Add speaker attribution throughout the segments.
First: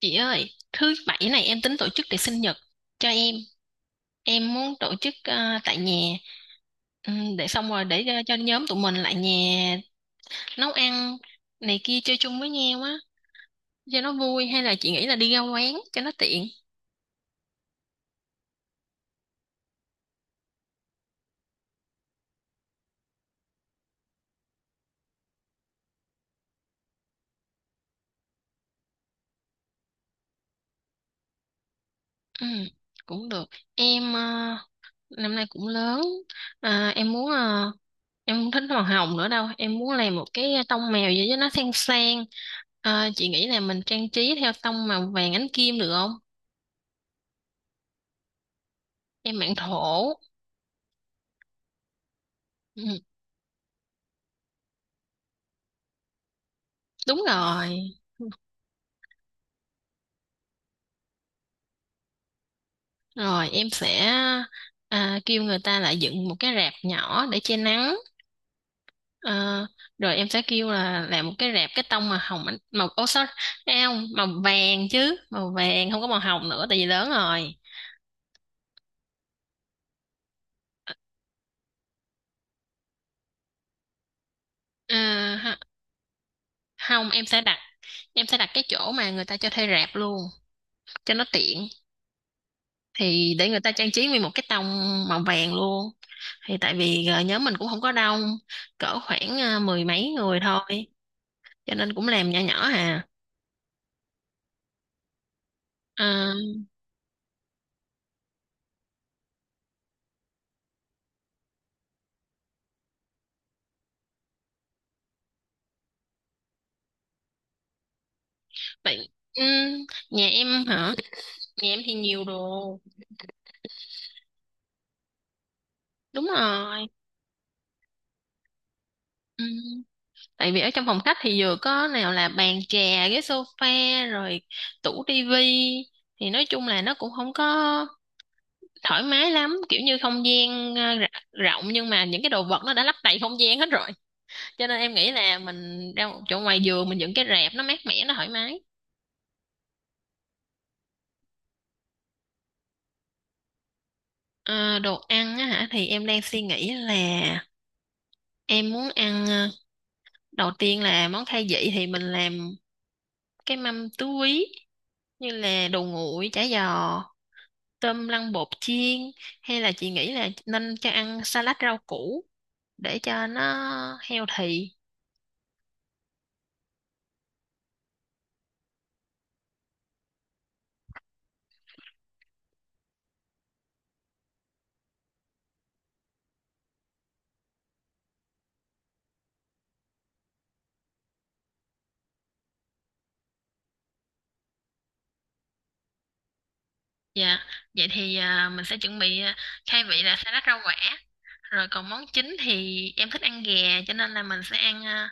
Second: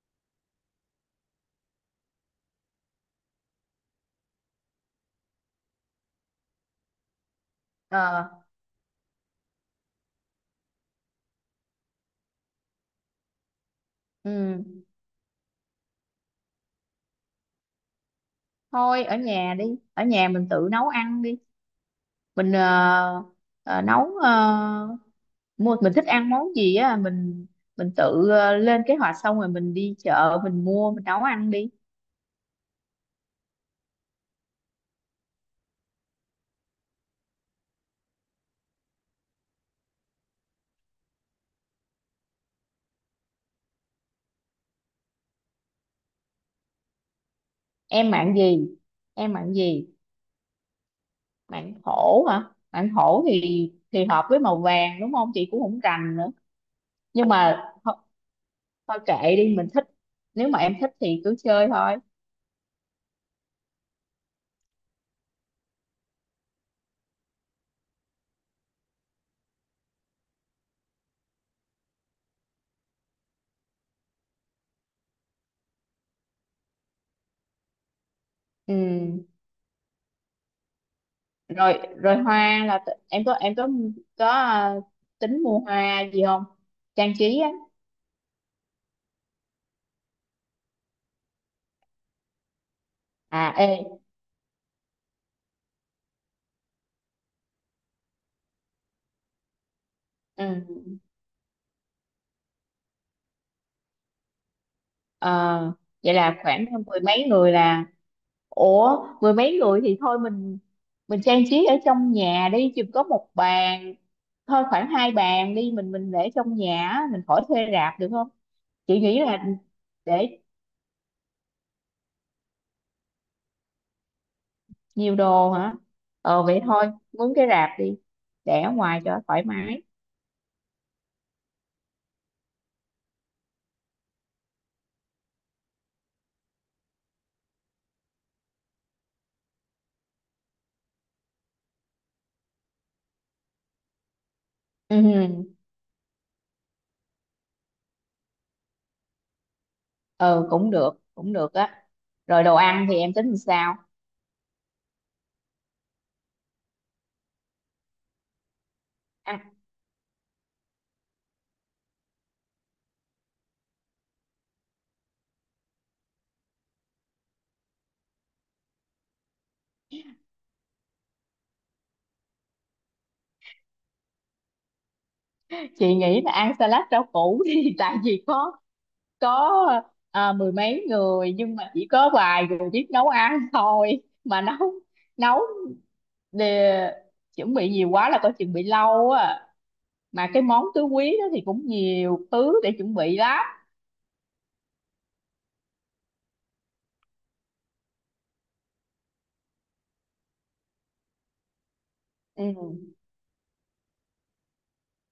Speaker 1: Chị ơi, thứ bảy này em tính tổ chức tiệc sinh nhật cho em. Em muốn tổ chức tại nhà. Để xong rồi để cho,
Speaker 2: ờ
Speaker 1: cho nhóm tụi mình lại nhà nấu ăn này kia chơi chung với nhau á cho nó vui, hay
Speaker 2: ừ,
Speaker 1: là chị nghĩ là đi ra quán cho nó tiện.
Speaker 2: thôi ở nhà đi. Ở nhà mình tự nấu ăn đi. Mình nấu, mua mình thích ăn món gì á, mình tự lên kế hoạch xong rồi mình đi chợ mình mua mình nấu ăn đi.
Speaker 1: Ừm, Cũng được. Em năm nay cũng lớn. À, em muốn em không thích màu hồng nữa đâu. Em muốn làm một cái tông mèo gì cho nó sang sang. Ờ, chị nghĩ là mình trang trí theo tông màu vàng ánh kim được không?
Speaker 2: em mạng gì em
Speaker 1: Em mạng
Speaker 2: mạng gì?
Speaker 1: thổ.
Speaker 2: Mạng hổ hả?
Speaker 1: Ừ.
Speaker 2: Mạng hổ thì hợp với màu vàng đúng không, chị cũng không rành nữa.
Speaker 1: Đúng
Speaker 2: nhưng mà
Speaker 1: rồi.
Speaker 2: thôi, Thôi kệ đi mình thích, nếu mà em thích thì cứ chơi thôi.
Speaker 1: Rồi em sẽ kêu người ta lại dựng một cái rạp nhỏ để che nắng. Ờ, rồi em sẽ kêu là làm một cái rạp cái tông màu hồng màu ô sorry, à, không, màu vàng chứ, màu vàng không có màu hồng nữa tại vì lớn rồi.
Speaker 2: Ừ. rồi rồi hoa là, em có, à,
Speaker 1: À,
Speaker 2: tính
Speaker 1: ha-
Speaker 2: mua hoa gì không?
Speaker 1: không
Speaker 2: Trang
Speaker 1: em sẽ
Speaker 2: trí á.
Speaker 1: đặt, em sẽ đặt cái chỗ mà người ta cho thuê rạp luôn cho nó tiện, thì
Speaker 2: À,
Speaker 1: để người ta trang
Speaker 2: ê.
Speaker 1: trí nguyên một cái tông màu vàng luôn. Thì tại vì nhóm mình cũng không có đông, cỡ khoảng mười mấy người thôi
Speaker 2: Ừ.
Speaker 1: cho nên cũng làm nhỏ nhỏ à.
Speaker 2: ờ, Vậy là
Speaker 1: À
Speaker 2: khoảng mười mấy người là... ủa, mười mấy người thì thôi, mình trang trí ở trong nhà đi, chỉ có một bàn thôi, khoảng hai bàn đi, mình để trong nhà á, mình khỏi thuê rạp được không? Chị
Speaker 1: vậy,
Speaker 2: nghĩ
Speaker 1: ừ,
Speaker 2: là
Speaker 1: nhà
Speaker 2: để...
Speaker 1: em hả? Nhà em thì nhiều đồ,
Speaker 2: Nhiều đồ hả?
Speaker 1: đúng
Speaker 2: Vậy thôi,
Speaker 1: rồi.
Speaker 2: muốn cái rạp đi, để ở ngoài cho
Speaker 1: Ừ,
Speaker 2: thoải mái.
Speaker 1: tại vì ở trong phòng khách thì vừa có nào là bàn trà, ghế sofa, rồi tủ tivi, thì nói chung là nó cũng không có thoải mái lắm, kiểu như không gian rộng nhưng mà những cái đồ vật nó đã lấp đầy không gian hết rồi, cho nên em
Speaker 2: ừ
Speaker 1: nghĩ là
Speaker 2: ừ.
Speaker 1: mình ra một chỗ ngoài giường mình dựng cái rạp nó mát mẻ nó thoải mái.
Speaker 2: Ừ, cũng được, cũng được á. Rồi đồ ăn thì em tính làm sao?
Speaker 1: Ờ, đồ ăn á hả, thì em đang suy nghĩ là em muốn ăn
Speaker 2: Ăn...
Speaker 1: đầu tiên là món khai vị thì mình làm cái mâm tứ quý như là đồ nguội, chả giò, tôm lăn bột chiên, hay là chị nghĩ là nên cho ăn salad rau củ để cho nó healthy.
Speaker 2: Chị nghĩ là ăn salad rau củ thì tại vì có, có mười mấy người nhưng mà chỉ có vài người biết nấu ăn thôi, mà nấu nấu để, chuẩn bị nhiều quá là coi chừng bị lâu á, mà cái món tứ quý đó thì cũng nhiều thứ để chuẩn bị lắm.
Speaker 1: Dạ, vậy thì à, mình sẽ chuẩn bị à, khai vị là salad rau quả. Rồi còn món chính thì
Speaker 2: Ừ.
Speaker 1: em thích ăn gà, cho nên là mình sẽ ăn à,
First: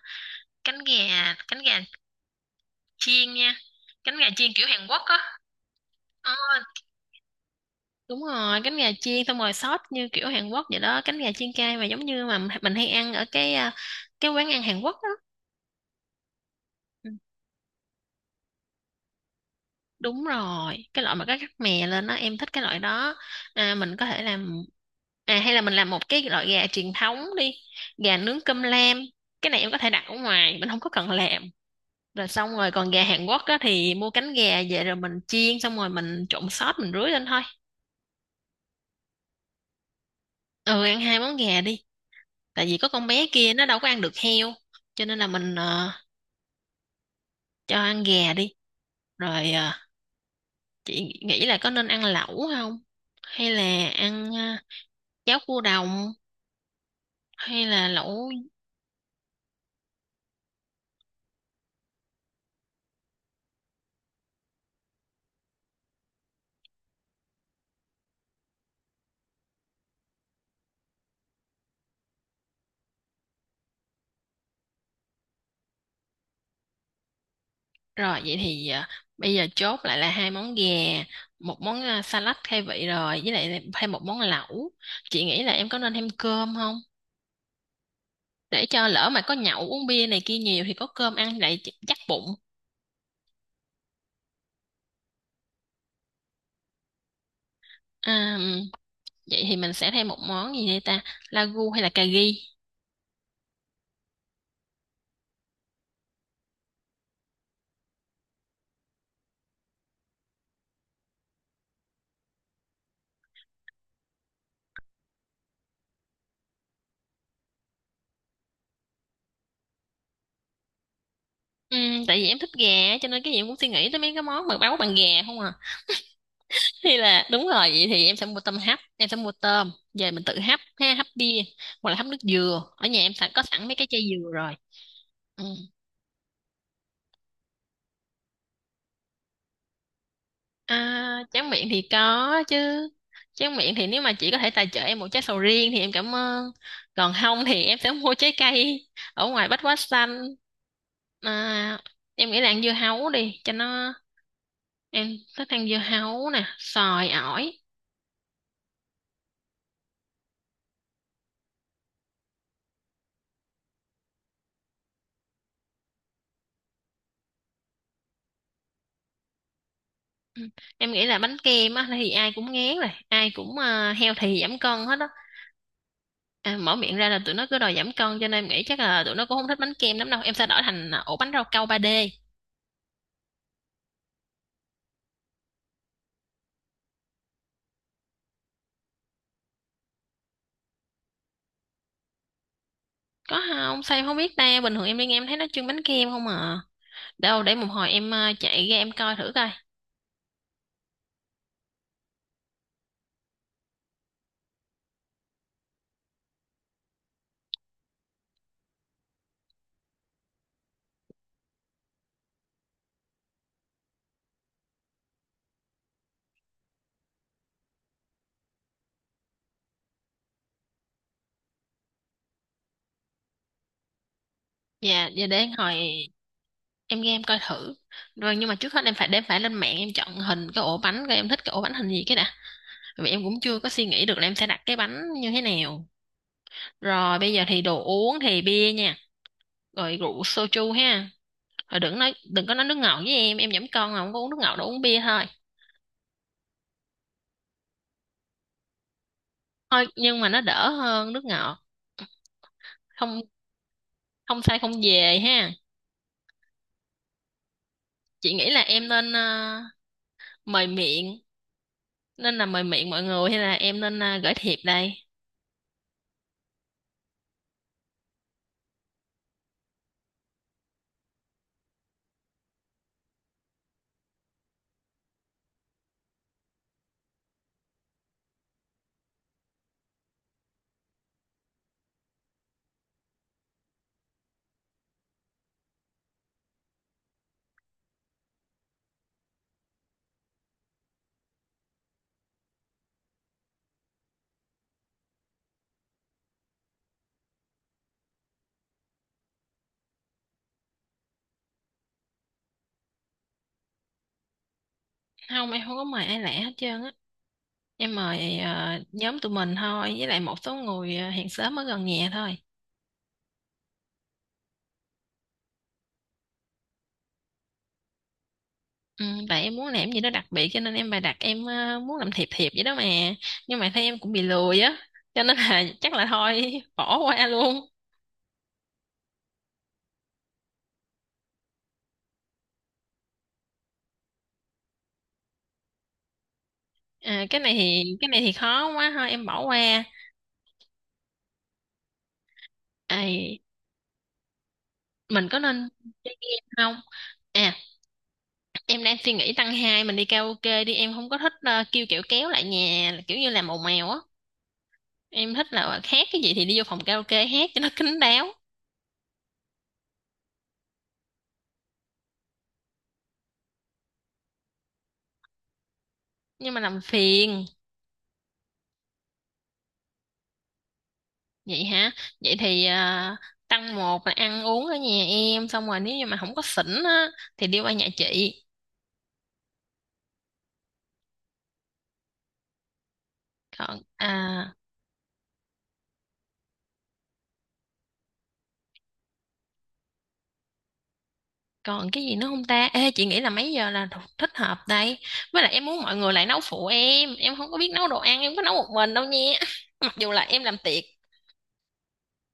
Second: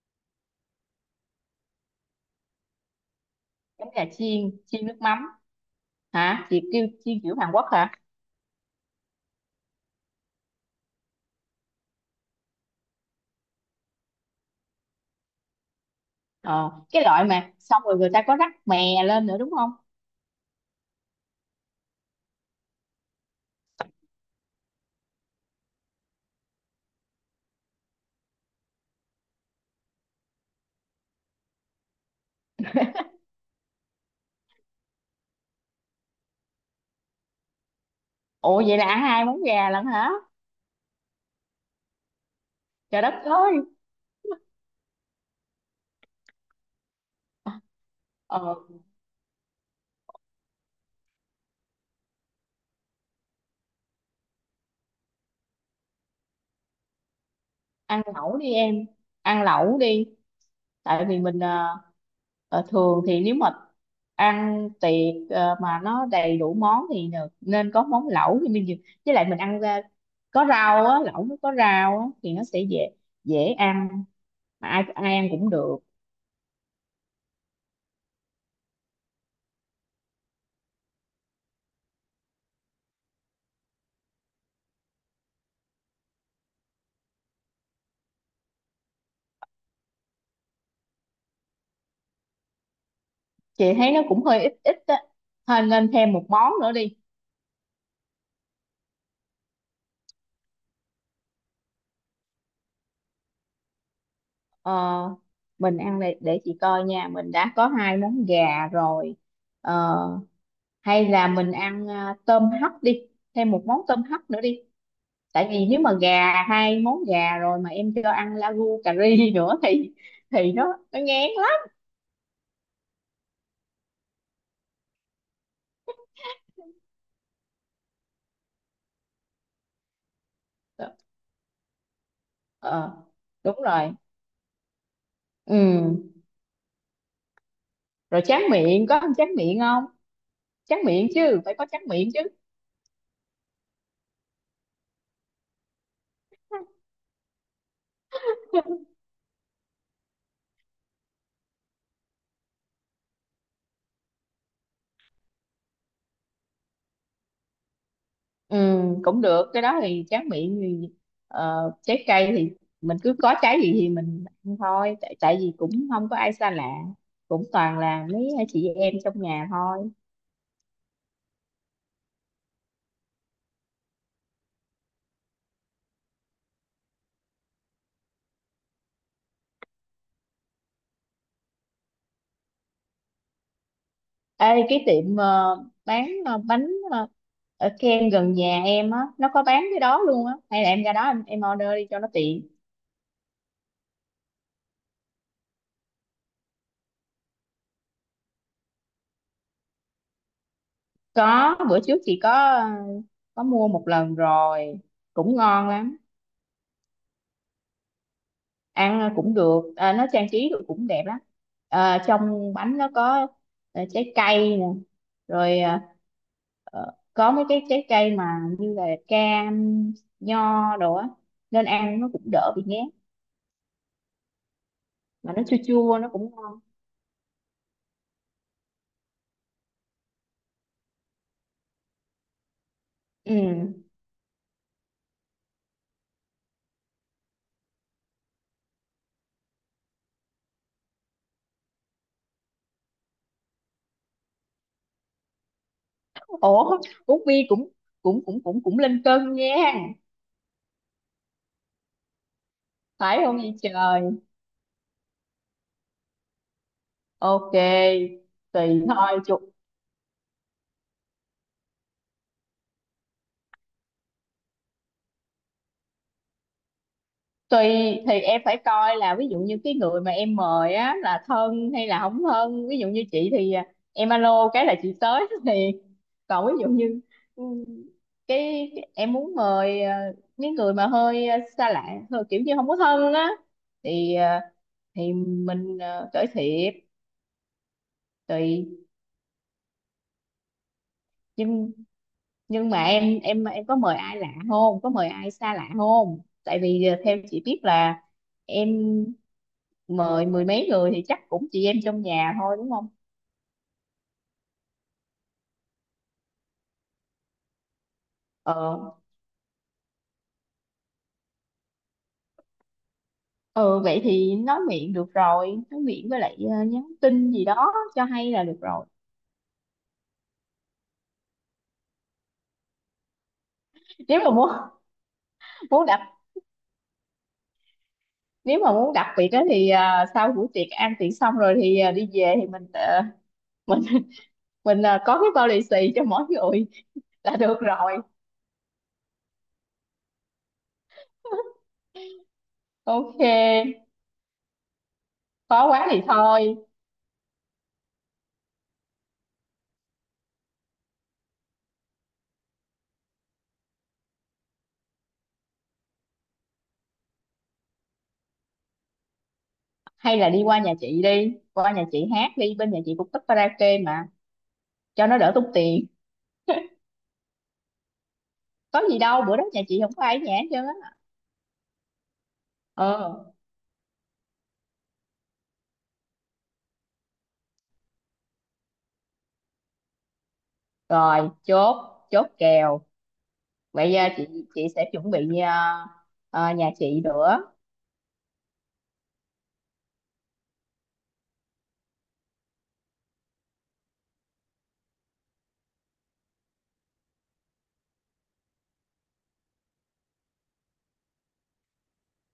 Speaker 1: cánh gà chiên nha.
Speaker 2: Giống gà
Speaker 1: Cánh gà chiên
Speaker 2: chiên
Speaker 1: kiểu Hàn
Speaker 2: chiên nước
Speaker 1: Quốc
Speaker 2: mắm?
Speaker 1: á. Ờ,
Speaker 2: Hả? Chị kêu chiên kiểu Hàn Quốc hả?
Speaker 1: đúng rồi, cánh gà chiên xong rồi sốt như kiểu Hàn Quốc vậy đó, cánh gà chiên cay mà giống như mà mình hay ăn ở cái à, cái quán ăn Hàn Quốc đó.
Speaker 2: Ờ cái
Speaker 1: Ừ,
Speaker 2: loại mà xong rồi người ta có rắc mè lên nữa đúng không?
Speaker 1: đúng rồi, cái loại mà có rắc mè lên đó, em thích cái loại đó. À, mình có thể làm à, hay là mình làm một cái loại gà truyền thống đi, gà nướng cơm lam. Cái này em có thể đặt ở ngoài, mình không có cần làm. Rồi xong rồi còn gà Hàn Quốc đó thì mua cánh gà về rồi mình chiên xong rồi mình trộn sốt mình rưới lên thôi.
Speaker 2: Ủa, vậy là ăn hai món gà lận hả?
Speaker 1: Ừ, ăn hai món gà đi, tại vì có
Speaker 2: Trời
Speaker 1: con
Speaker 2: đất
Speaker 1: bé
Speaker 2: ơi.
Speaker 1: kia nó đâu có ăn được heo cho nên là mình cho ăn gà đi.
Speaker 2: Ờ,
Speaker 1: Rồi à, chị nghĩ là có nên ăn lẩu không, hay là ăn à, cháo cua đồng, hay là
Speaker 2: Ăn
Speaker 1: lẩu?
Speaker 2: lẩu đi em. Ăn lẩu đi. Tại vì mình thường thì nếu mà ăn tiệc, mà nó đầy đủ món thì được. Nên có món lẩu thì mình với lại mình ăn ra có rau á, lẩu nó có rau á thì nó sẽ dễ dễ ăn, mà ai ai ăn cũng được.
Speaker 1: Rồi vậy thì à, bây giờ chốt lại là hai món gà, một món à, salad khai vị, rồi với lại thêm một món lẩu. Chị nghĩ là em có nên thêm cơm không, để cho lỡ mà có nhậu uống bia này kia nhiều thì có cơm ăn lại chắc bụng.
Speaker 2: Chị thấy nó cũng hơi ít ít á. Thôi nên thêm một món nữa đi.
Speaker 1: À, vậy thì mình sẽ thêm một món gì đây ta, lagu hay là cà ri?
Speaker 2: Ờ, mình ăn, để chị coi nha, mình đã có hai món gà rồi. Ờ, Hay là mình ăn, tôm hấp đi, thêm một món tôm hấp nữa đi, tại vì nếu mà gà hai món gà rồi mà em cho ăn lagu cà ri nữa thì nó ngán lắm.
Speaker 1: Ừ, tại vì em thích gà cho nên cái gì em cũng suy nghĩ tới mấy cái món mà nấu bằng gà không à, thì là đúng rồi, vậy thì em sẽ mua tôm hấp, em sẽ mua tôm về mình tự hấp ha, hấp bia hoặc là hấp nước dừa, ở
Speaker 2: ờ
Speaker 1: nhà em sẵn có
Speaker 2: Đúng
Speaker 1: sẵn mấy cái
Speaker 2: rồi.
Speaker 1: chai dừa rồi. Ừ.
Speaker 2: Ừ. Rồi tráng miệng, có ăn tráng miệng không? Tráng miệng
Speaker 1: À,
Speaker 2: chứ,
Speaker 1: tráng
Speaker 2: phải có
Speaker 1: miệng
Speaker 2: tráng
Speaker 1: thì
Speaker 2: miệng chứ.
Speaker 1: có chứ. Tráng miệng thì nếu mà chị có thể tài trợ em một trái sầu riêng thì em cảm ơn, còn không thì em sẽ mua trái cây ở ngoài Bách Hóa Xanh. À, em nghĩ là ăn dưa hấu đi cho nó, em thích ăn dưa hấu nè, xoài, ổi.
Speaker 2: Ừ, cũng được, cái đó thì tráng miệng thì, trái cây thì mình cứ có trái gì thì mình ăn thôi, tại tại vì cũng không có ai xa lạ, cũng toàn là mấy chị em trong nhà thôi.
Speaker 1: Ừ. Em nghĩ là bánh kem á thì ai cũng ngán rồi, ai cũng healthy giảm cân hết á. À, mở miệng ra là tụi nó cứ đòi giảm cân cho nên em nghĩ chắc là tụi nó cũng không thích bánh kem lắm đâu, em sẽ đổi thành à, ổ bánh rau câu 3D.
Speaker 2: Ê, cái tiệm bán bánh ở kem gần nhà em á nó có bán cái đó luôn á, hay là em ra đó, em order đi cho nó tiện.
Speaker 1: Có không sao em không biết ta, bình thường em đi nghe em thấy nó trưng bánh kem không à, đâu để một hồi em à, chạy ra em coi thử coi.
Speaker 2: Có, bữa trước chị có mua một lần rồi, cũng ngon lắm. Ăn cũng được, nó trang trí được cũng đẹp lắm. Trong bánh nó có, trái cây nè, rồi, à, có mấy cái trái cây mà như là cam, nho đồ á, nên ăn nó cũng đỡ bị ngán,
Speaker 1: Dạ dạ,
Speaker 2: mà nó
Speaker 1: để
Speaker 2: chua chua
Speaker 1: hồi
Speaker 2: nó cũng ngon.
Speaker 1: em ra em coi thử. Rồi nhưng mà trước hết em phải để phải lên mạng em chọn hình cái ổ bánh coi em thích cái ổ bánh hình gì cái đã, vì em cũng chưa có
Speaker 2: Ừ.
Speaker 1: suy nghĩ được là em sẽ đặt cái bánh như thế nào. Rồi bây giờ thì đồ uống thì bia nha, rồi rượu soju ha. Thôi đừng nói đừng có nói nước ngọt với em giảm cân mà không có uống nước ngọt đâu, uống bia thôi.
Speaker 2: Ủa, uống bia cũng cũng cũng cũng cũng lên cân nha.
Speaker 1: Thôi nhưng mà nó đỡ hơn nước ngọt.
Speaker 2: Phải
Speaker 1: Không,
Speaker 2: không vậy trời?
Speaker 1: không sai không về ha.
Speaker 2: OK.
Speaker 1: Chị nghĩ là
Speaker 2: Tùy
Speaker 1: em nên
Speaker 2: thôi.
Speaker 1: mời miệng, nên là mời miệng mọi người hay là em nên gửi thiệp đây.
Speaker 2: Tùy. Thì em phải coi là ví dụ như cái người mà em mời á là thân hay là không thân, ví dụ như chị thì em alo cái là chị tới thì, còn ví dụ như, ừ, em muốn mời, những người mà hơi, xa lạ, hơi kiểu như không có thân á, thì, thì mình, cởi thiệp. Tùy. nhưng nhưng mà em có mời ai lạ không, có mời ai xa lạ không? Tại vì, theo chị biết là em mời mười mấy người thì chắc cũng chị em trong nhà thôi đúng không?
Speaker 1: Không, em không có mời ai lạ hết trơn á. Em mời
Speaker 2: Ờ.
Speaker 1: nhóm tụi mình thôi với lại một số người hàng xóm ở gần nhà thôi.
Speaker 2: Ừ, vậy thì nói miệng được rồi, nói miệng với lại nhắn tin gì đó cho, hay là được rồi.
Speaker 1: Ừ, tại em muốn làm gì đó đặc biệt cho nên em bày đặt em muốn làm thiệp thiệp vậy đó mà, nhưng mà thấy em cũng
Speaker 2: Nếu
Speaker 1: bị
Speaker 2: mà muốn
Speaker 1: lười á cho nên là
Speaker 2: muốn
Speaker 1: chắc
Speaker 2: đặc...
Speaker 1: là thôi bỏ qua luôn.
Speaker 2: nếu mà muốn đặc biệt á thì sau buổi tiệc ăn tiệc xong rồi thì, đi về thì mình, mình mình có cái bao lì xì cho mỗi người.
Speaker 1: À,
Speaker 2: Là được rồi.
Speaker 1: cái này thì khó quá thôi em bỏ qua. À,
Speaker 2: OK.
Speaker 1: mình có nên
Speaker 2: Khó quá thì
Speaker 1: chơi game
Speaker 2: thôi.
Speaker 1: không? À, em đang suy nghĩ tăng hai mình đi karaoke đi, em không có thích kêu kiểu kéo lại nhà là kiểu như làm ồn ào á. Em thích là hát cái gì thì đi vô phòng karaoke hát cho nó kín đáo,
Speaker 2: Hay là đi qua nhà chị, đi qua nhà chị hát đi, bên nhà chị cũng thích karaoke mà, cho nó đỡ tốn tiền.
Speaker 1: nhưng mà làm phiền.
Speaker 2: Có gì đâu, bữa đó nhà chị không có ai ở nhà hết trơn á.
Speaker 1: Vậy hả? Vậy thì ờ,
Speaker 2: Ờ.
Speaker 1: tăng một là ăn uống ở nhà em xong rồi nếu như mà không có xỉn á thì đi qua nhà chị.
Speaker 2: Rồi, chốt, chốt kèo.
Speaker 1: Còn
Speaker 2: Bây giờ
Speaker 1: à,
Speaker 2: chị sẽ chuẩn bị, nhà chị nữa.
Speaker 1: còn cái gì nữa không ta? Ê, chị nghĩ là mấy giờ là thích hợp đây? Với lại em muốn mọi người lại nấu phụ em. Em không có biết nấu đồ ăn, em có nấu một mình đâu nha. Mặc dù là em làm tiệc.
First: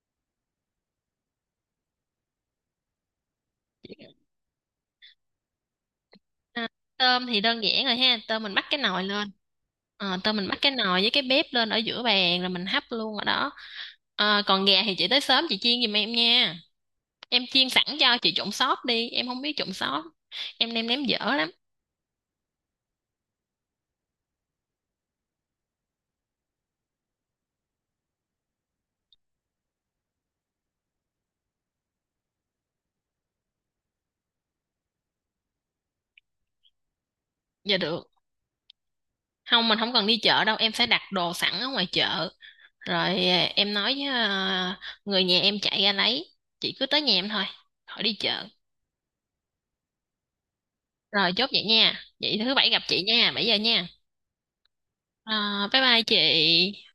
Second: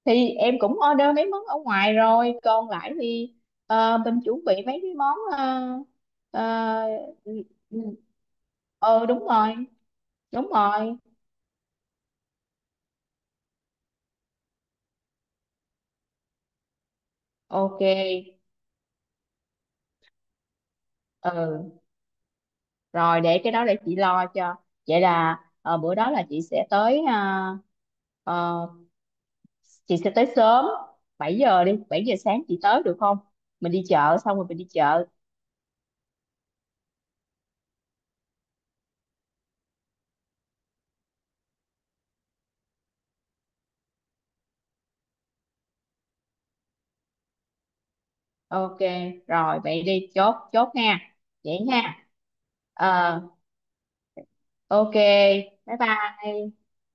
Speaker 2: Thì em cũng order mấy món ở ngoài rồi, còn lại thì mình chuẩn bị mấy cái món, ờ,
Speaker 1: À, tôm thì
Speaker 2: ừ.
Speaker 1: đơn giản rồi ha. Tôm mình bắt cái nồi
Speaker 2: Ừ, đúng
Speaker 1: lên.
Speaker 2: rồi.
Speaker 1: Ờ, tôm mình
Speaker 2: Đúng
Speaker 1: bắt cái
Speaker 2: rồi.
Speaker 1: nồi với cái bếp lên ở giữa bàn rồi mình hấp luôn ở đó. Ờ, còn gà thì chị tới sớm chị chiên giùm em nha. Em chiên
Speaker 2: OK.
Speaker 1: sẵn cho chị trộn sốt đi. Em không biết trộn sốt. Em nêm nếm dở lắm.
Speaker 2: Ừ, rồi để cái đó để chị lo cho. Vậy là, bữa đó là chị sẽ tới, ờ, chị sẽ tới sớm. 7 giờ đi, 7 giờ sáng chị tới được không? Mình đi chợ, xong rồi mình đi chợ.
Speaker 1: Dạ được. Không, mình không cần đi chợ đâu. Em sẽ đặt đồ sẵn ở ngoài chợ. Rồi à, em nói với à, người nhà em chạy ra lấy. Chị cứ tới nhà em thôi. Khỏi đi chợ.
Speaker 2: OK. Rồi vậy đi, chốt chốt nha.
Speaker 1: Rồi chốt
Speaker 2: Vậy
Speaker 1: vậy nha.
Speaker 2: nha.
Speaker 1: Vậy thứ bảy gặp chị
Speaker 2: Ờ.
Speaker 1: nha. 7 giờ nha.
Speaker 2: OK.
Speaker 1: À,
Speaker 2: Bye
Speaker 1: bye bye
Speaker 2: bye.
Speaker 1: chị.